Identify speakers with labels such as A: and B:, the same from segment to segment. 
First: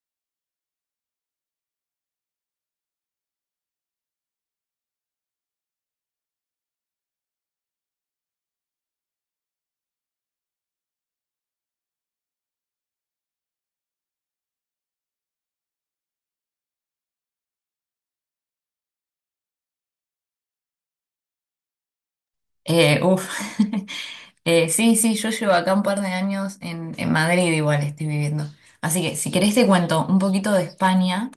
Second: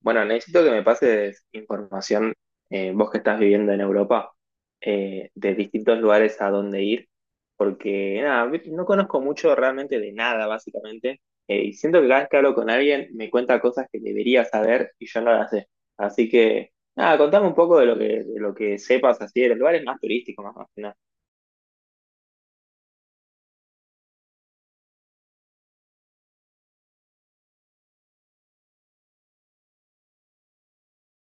A: Bueno, necesito que me pases información, vos que estás viviendo en Europa, de distintos lugares a dónde ir, porque nada, no conozco mucho realmente de nada, básicamente, y siento que cada vez que hablo con alguien me cuenta cosas que debería saber y yo no las sé. Así que, nada, contame un poco de lo que sepas así, de los lugares más turísticos, más, o menos.
B: Uf. Sí, sí, yo llevo acá un par de años en Madrid, igual estoy viviendo. Así que si querés te cuento un poquito de España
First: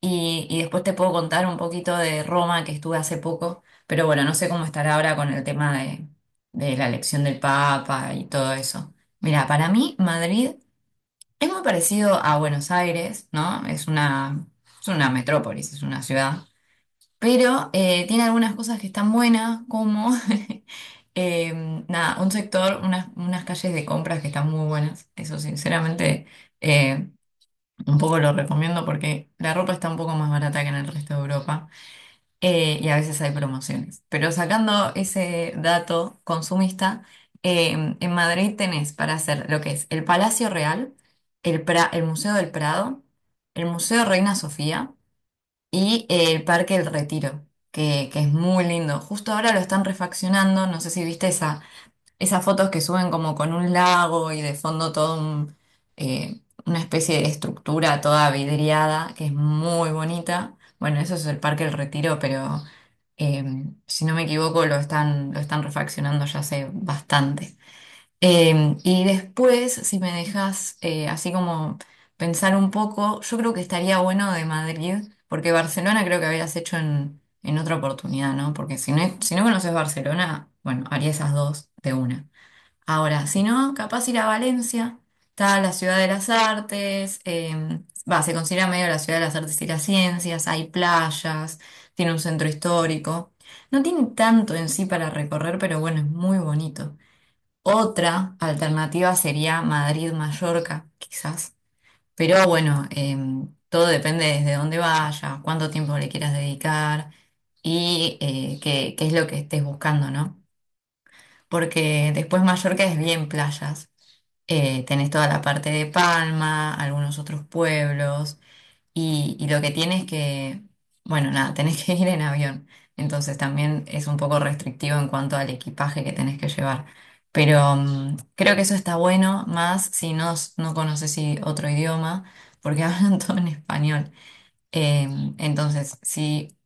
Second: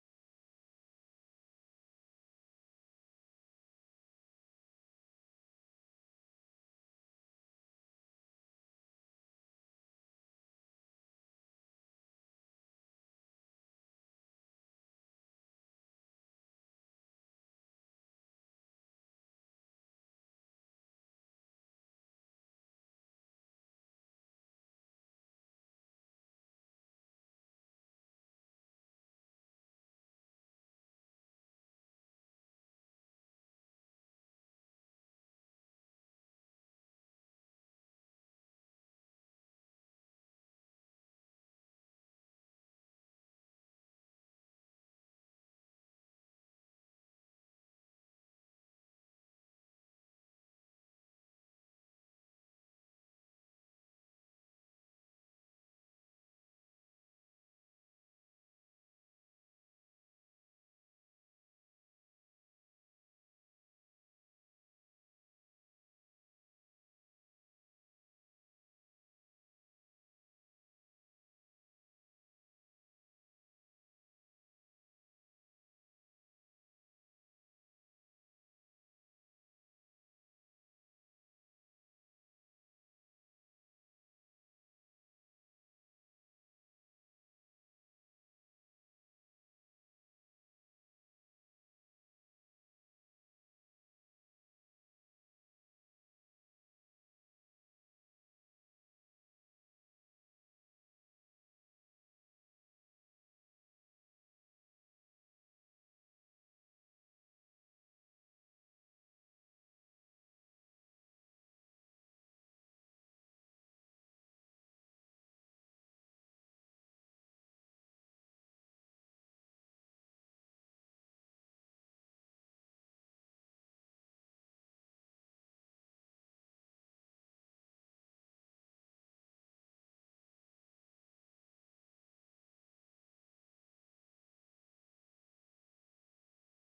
B: y después te puedo contar un poquito de Roma que estuve hace poco, pero bueno, no sé cómo estará ahora con el tema de la elección del Papa y todo eso. Mira, para mí Madrid es muy parecido a Buenos Aires, ¿no? Es una metrópolis, es una ciudad, pero tiene algunas cosas que están buenas, como Eh, nada, un sector, unas calles de compras que están muy buenas. Eso sinceramente, eh, un poco lo recomiendo porque la ropa está un poco más barata que en el resto de Europa, y a veces hay promociones. Pero sacando ese dato consumista, en Madrid tenés para hacer lo que es el Palacio Real, el Museo del Prado, el Museo Reina Sofía y el Parque El Retiro. Que es muy lindo. Justo ahora lo están refaccionando, no sé si viste esas fotos que suben como con un lago y de fondo todo una especie de estructura toda vidriada, que es muy bonita. Bueno, eso es el Parque El Retiro, pero eh, si no me equivoco lo están refaccionando ya hace bastante. Y después, si me dejas, así como pensar un poco, yo creo que estaría bueno de Madrid, porque Barcelona creo que habías hecho en otra oportunidad, ¿no? Porque si no conoces Barcelona, bueno, haría esas dos de una. Ahora, si no, capaz ir a Valencia, está la ciudad de las artes, va, se considera medio la ciudad de las artes y las ciencias, hay playas, tiene un centro histórico. No tiene tanto en sí para recorrer, pero bueno, es muy bonito. Otra alternativa sería Madrid-Mallorca, quizás. Pero bueno, todo depende desde dónde vayas, cuánto tiempo le quieras dedicar y, qué es lo que estés buscando, ¿no? Porque después Mallorca es bien playas. Tenés toda la parte de Palma, algunos otros pueblos, y lo que tienes que, bueno, nada, tenés que ir en avión. Entonces también es un poco restrictivo en cuanto al equipaje que tenés que llevar. Pero, creo que eso está bueno, más si no, no conoces otro idioma, porque hablan todo en español. Eh, entonces, si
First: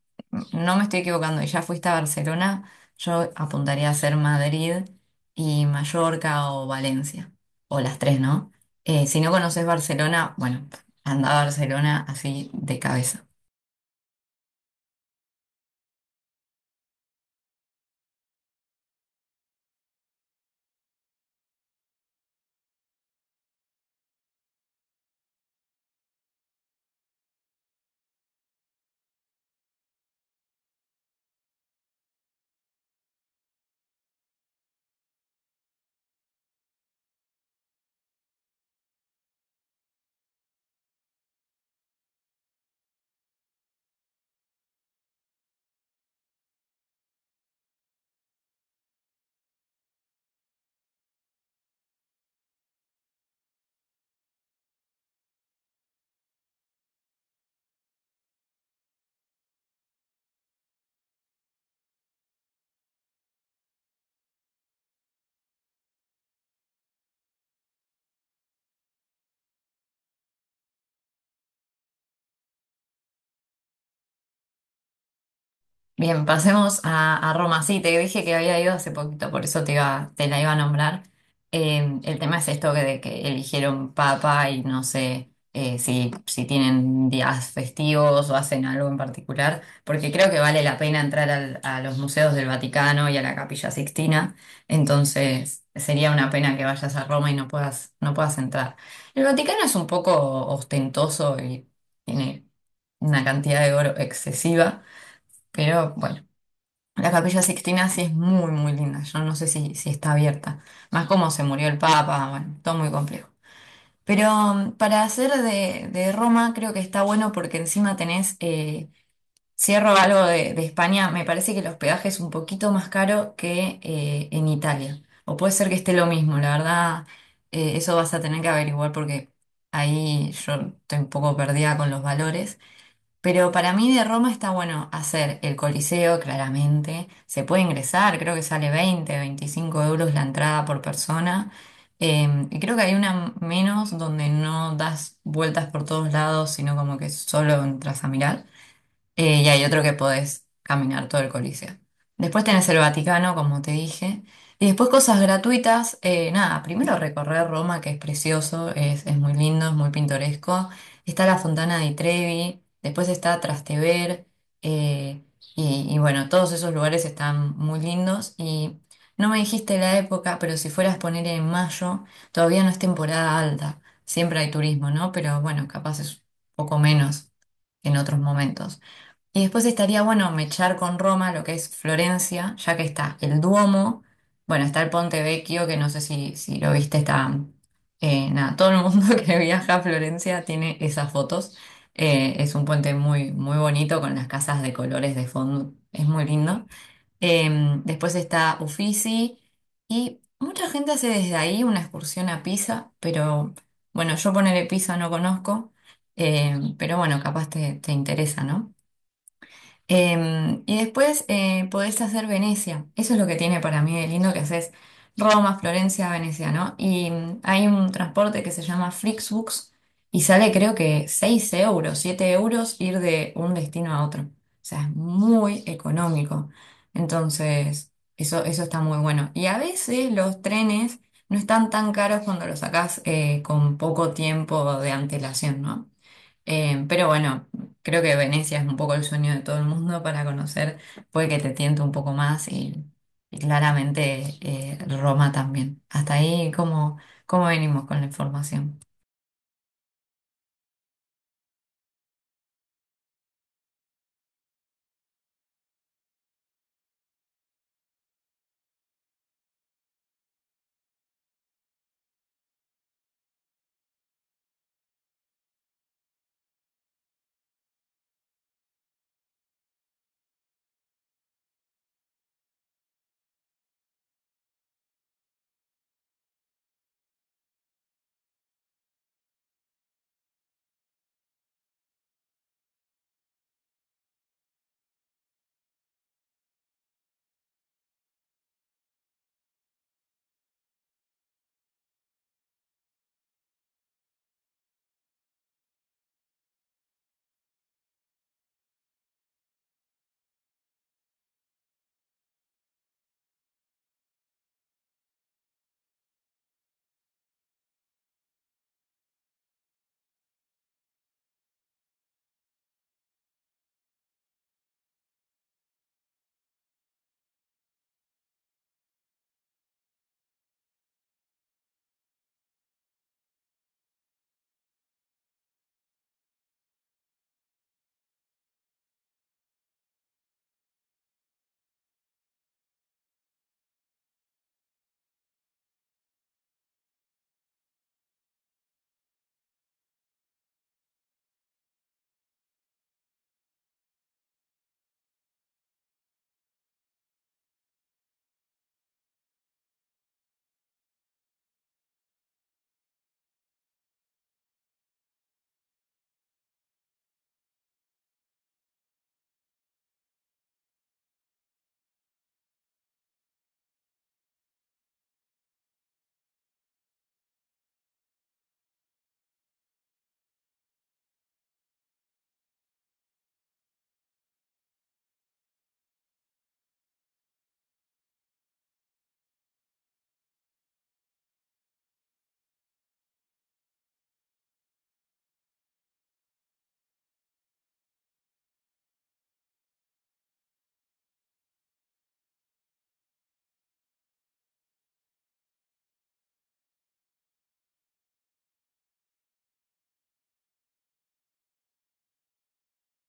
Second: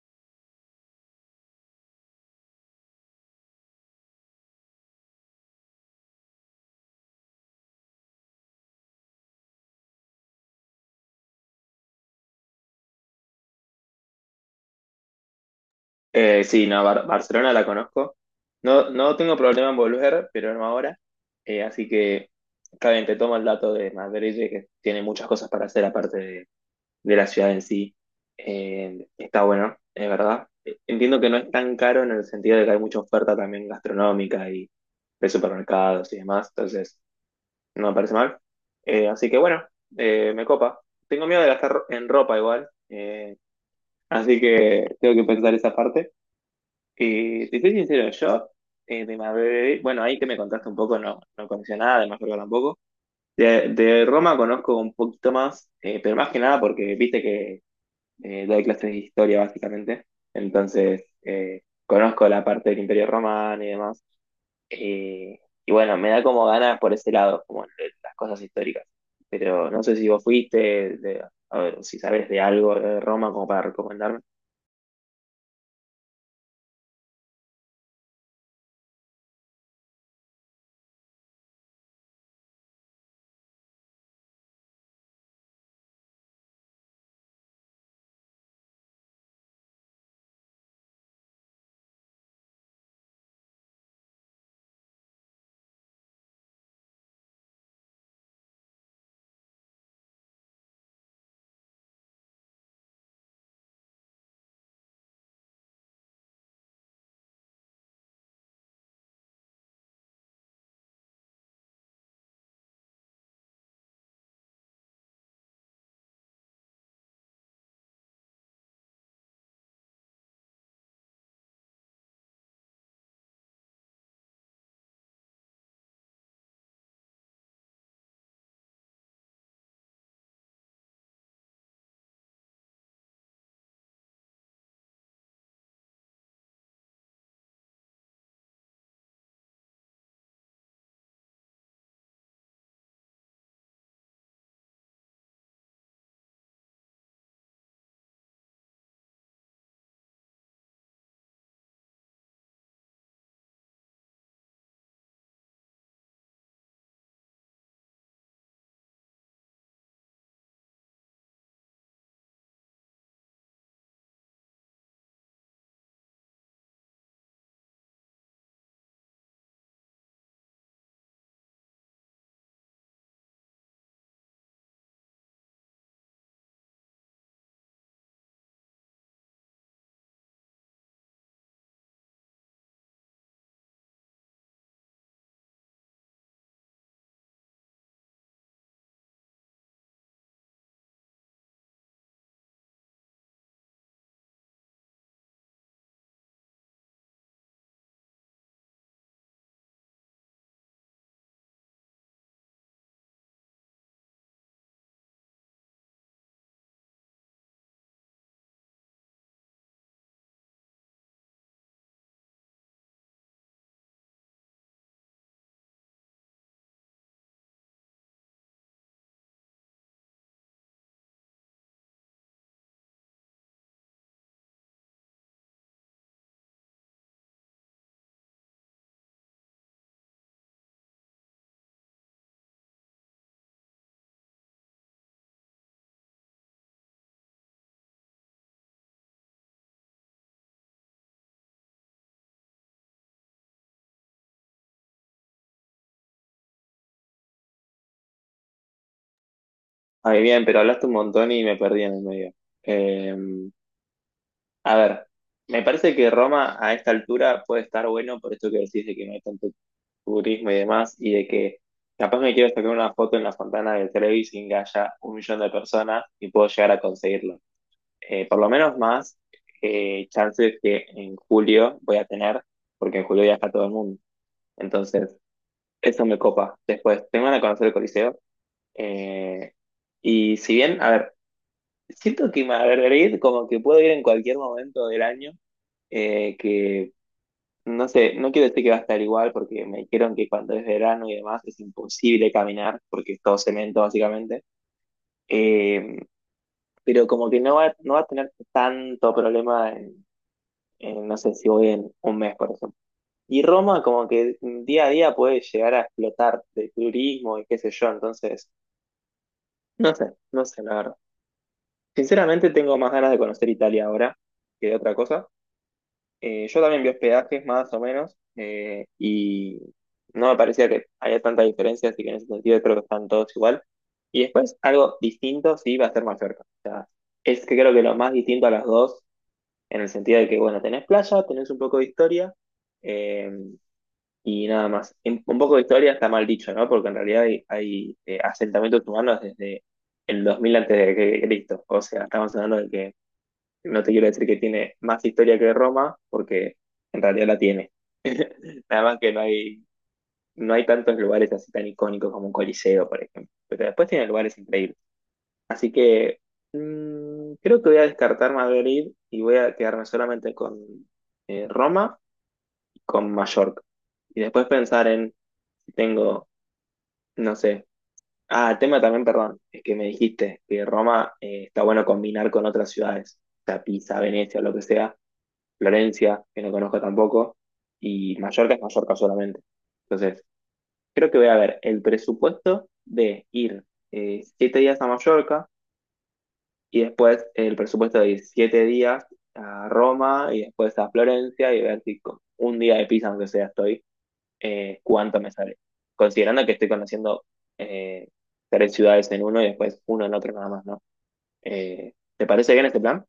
B: no me estoy equivocando y ya fuiste a Barcelona, yo apuntaría a ser Madrid y Mallorca o Valencia, o las tres, ¿no? Si no conoces Barcelona, bueno, anda a Barcelona así de cabeza.
A: Sí, no, Barcelona la conozco. No, no tengo problema en volver, pero no ahora. Así que, está bien, te tomo el dato de Madrid, de que tiene muchas cosas para hacer aparte de la ciudad en sí. Está bueno, es verdad. Entiendo que no es tan caro en el sentido de que hay mucha oferta también gastronómica y de supermercados y demás, entonces no me parece mal. Así que bueno, me copa. Tengo miedo de gastar en ropa igual, así que tengo que pensar esa parte. Te soy sincero, yo de Marbella, bueno, ahí que me contaste un poco, no, no conocía nada, de Mallorca tampoco. De Roma conozco un poquito más, pero más que nada porque viste que doy clases de historia básicamente, entonces conozco la parte del Imperio Romano y demás. Eh, y bueno, me da como ganas por ese lado, como de las cosas históricas. Pero no sé si vos fuiste, a ver, si sabes de algo de Roma como para recomendarme.
B: Bien, pasemos a Roma. Sí, te dije que había ido hace poquito, por eso te la iba a nombrar. El tema es esto que, de que eligieron papa y no sé, si tienen días festivos o hacen algo en particular, porque creo que vale la pena entrar a los museos del Vaticano y a la Capilla Sixtina, entonces sería una pena que vayas a Roma y no puedas entrar. El Vaticano es un poco ostentoso y tiene una cantidad de oro excesiva. Pero bueno. La Capilla Sixtina sí es muy, muy linda. Yo no sé si está abierta. Más como se murió el Papa, bueno, todo muy complejo. Pero, para hacer de Roma creo que está bueno porque encima tenés, cierro algo de España, me parece que el hospedaje es un poquito más caro que, en Italia. O puede ser que esté lo mismo, la verdad, eso vas a tener que averiguar porque ahí yo estoy un poco perdida con los valores. Pero para mí de Roma está bueno hacer el Coliseo, claramente. Se puede ingresar, creo que sale 20, 25 € la entrada por persona. Y creo que hay una menos donde no das vueltas por todos lados, sino como que solo entras a mirar. Y hay otro que podés caminar todo el Coliseo. Después tenés el Vaticano, como te dije. Y después cosas gratuitas. Nada, primero recorrer Roma, que es precioso, es muy lindo, es muy pintoresco. Está la Fontana di Trevi, después está Trastevere. eh, y bueno, todos esos lugares están muy lindos. Y no me dijiste la época, pero si fueras a poner en mayo, todavía no es temporada alta. Siempre hay turismo, ¿no? Pero bueno, capaz es un poco menos que en otros momentos. Y después estaría bueno mechar con Roma lo que es Florencia, ya que está el Duomo, bueno, está el Ponte Vecchio, que no sé si lo viste, está, nada, todo el mundo que viaja a Florencia tiene esas fotos. Es un puente muy, muy bonito con las casas de colores de fondo, es muy lindo. Eh, Después está Uffizi y mucha gente hace desde ahí una excursión a Pisa, pero bueno, yo ponerle Pisa no conozco, pero bueno, capaz te interesa, ¿no? Y después, podés hacer Venecia. Eso es lo que tiene para mí de lindo que haces Roma, Florencia, Venecia, ¿no? Y, hay un transporte que se llama Flixbus y sale creo que 6 euros, 7 € ir de un destino a otro. O sea, es muy económico. Entonces, eso está muy bueno. Y a veces los trenes no están tan caros cuando los sacás, con poco tiempo de antelación, ¿no? Pero bueno, creo que Venecia es un poco el sueño de todo el mundo para conocer, puede que te tiente un poco más y claramente, Roma también. Hasta ahí, ¿cómo venimos con la información?
A: Ah, bien, pero hablaste un montón y me perdí en el medio. Eh, A ver, me parece que Roma a esta altura puede estar bueno por esto que decís de que no hay tanto turismo y demás, y de que capaz me quiero sacar una foto en la fontana del Trevi sin que haya un millón de personas y puedo llegar a conseguirlo. Por lo menos más chances que en julio voy a tener, porque en julio viaja todo el mundo. Entonces, eso me copa. Después, tengo ganas de conocer el Coliseo. eh, y si bien, a ver, siento que Madrid como que puedo ir en cualquier momento del año que no sé, no quiero decir que va a estar igual porque me dijeron que cuando es verano y demás es imposible caminar porque es todo cemento básicamente. Eh, pero como que no va a tener tanto problema en, no sé si voy en un mes, por ejemplo. Y Roma como que día a día puede llegar a explotar de turismo y qué sé yo, entonces no sé, no sé la verdad. Sinceramente tengo más ganas de conocer Italia ahora que de otra cosa. Yo también vi hospedajes más o menos y no me parecía que haya tanta diferencia, así que en ese sentido creo que están todos igual. Y después algo distinto sí va a ser Mallorca. O sea, es que creo que lo más distinto a las dos, en el sentido de que, bueno, tenés playa, tenés un poco de historia eh, y nada más. Un poco de historia está mal dicho, ¿no? Porque en realidad hay asentamientos humanos desde el 2000 antes de Cristo. O sea, estamos hablando de que no te quiero decir que tiene más historia que Roma, porque en realidad la tiene. Nada más que no hay, no hay tantos lugares así tan icónicos como un coliseo, por ejemplo. Pero después tiene lugares increíbles. Así que creo que voy a descartar Madrid y voy a quedarme solamente con Roma y con Mallorca. Y después pensar en si tengo, no sé. Ah, el tema también, perdón, es que me dijiste que Roma está bueno combinar con otras ciudades, o sea, Pisa, Venecia, lo que sea Florencia, que no conozco tampoco, y Mallorca es Mallorca solamente. Entonces, creo que voy a ver el presupuesto de ir 7 días a Mallorca y después el presupuesto de ir 7 días a Roma y después a Florencia y ver si con un día de Pisa, aunque sea estoy, cuánto me sale. Considerando que estoy conociendo eh, tres ciudades en uno y después uno en otro nada más, ¿no? ¿Te parece bien este plan?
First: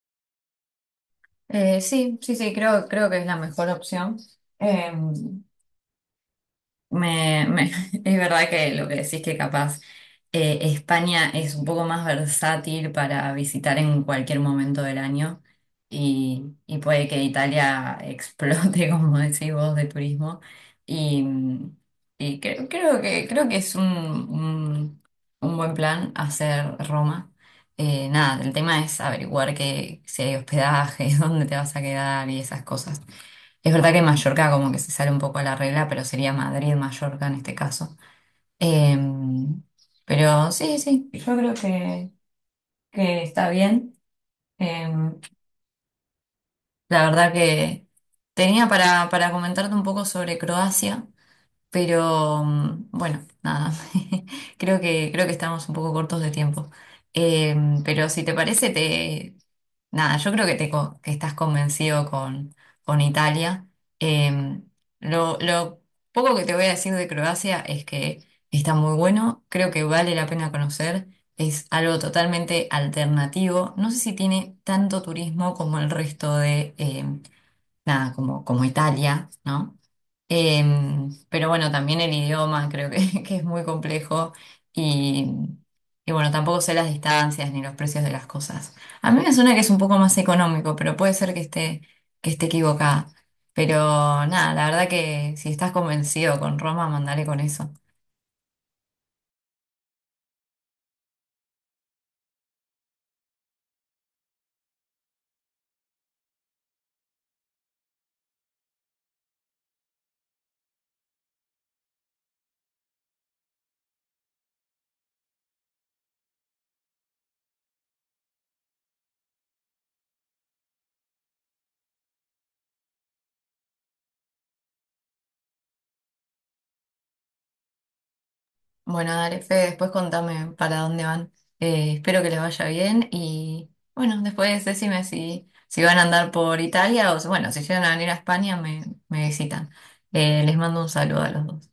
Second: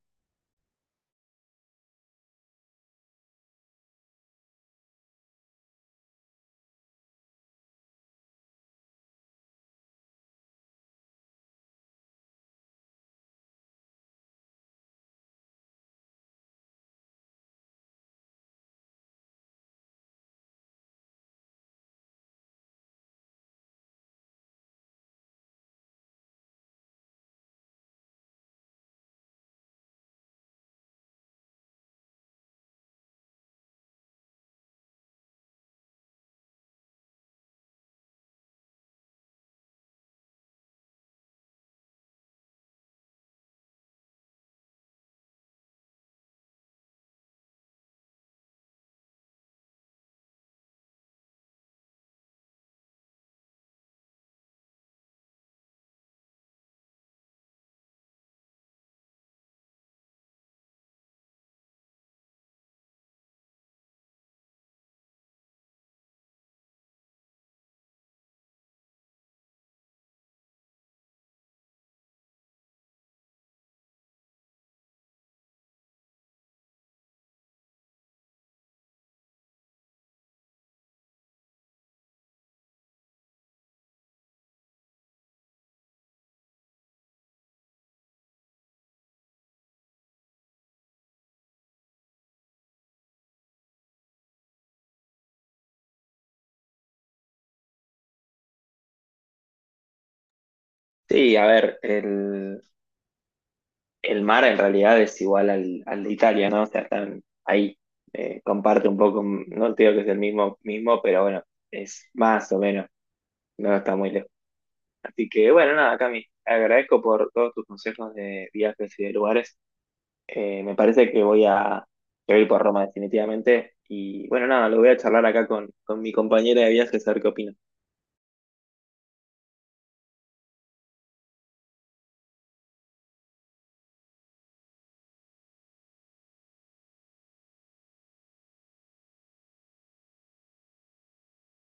B: Sí, sí, sí, creo que es la mejor opción. Eh, Me, me- es verdad que lo que decís que capaz, España es un poco más versátil para visitar en cualquier momento del año y puede que Italia explote, como decís vos, de turismo. Y, y creo que es un buen plan hacer Roma. Nada, el tema es averiguar que, si hay hospedaje, dónde te vas a quedar y esas cosas. Es verdad que Mallorca como que se sale un poco a la regla, pero sería Madrid, Mallorca en este caso. Em, pero sí, sí, yo creo que está bien. Em, la verdad que tenía para comentarte un poco sobre Croacia. Pero, bueno, nada, creo que estamos un poco cortos de tiempo. Eh, pero si te parece, nada, yo creo que estás convencido con Italia. Eh, lo poco que te voy a decir de Croacia es que está muy bueno, creo que vale la pena conocer, es algo totalmente alternativo. No sé si tiene tanto turismo como el resto de, nada, como Italia, ¿no? Pero bueno, también el idioma creo que es muy complejo y, y bueno, tampoco sé las distancias ni los precios de las cosas. A mí me suena que es un poco más económico, pero puede ser que esté equivocada. Pero nada, la verdad que si estás convencido con Roma, mandale con eso.
A: Sí, a ver, el mar en realidad es igual al, al de Italia, ¿no? O sea, están ahí, comparte un poco, no te digo que es el mismo, mismo, pero bueno, es más o menos, no está muy lejos. Así que bueno, nada, Cami, agradezco por todos tus consejos de viajes y de lugares. Me parece que que voy a ir por Roma definitivamente. Y bueno, nada, lo voy a charlar acá con mi compañera de viajes a ver qué opina.
B: Bueno, dale, Fede, después contame para dónde van. Espero que les vaya bien y bueno, después decime si van a andar por Italia o bueno, si llegan a venir a España me visitan. Les mando un saludo a los dos.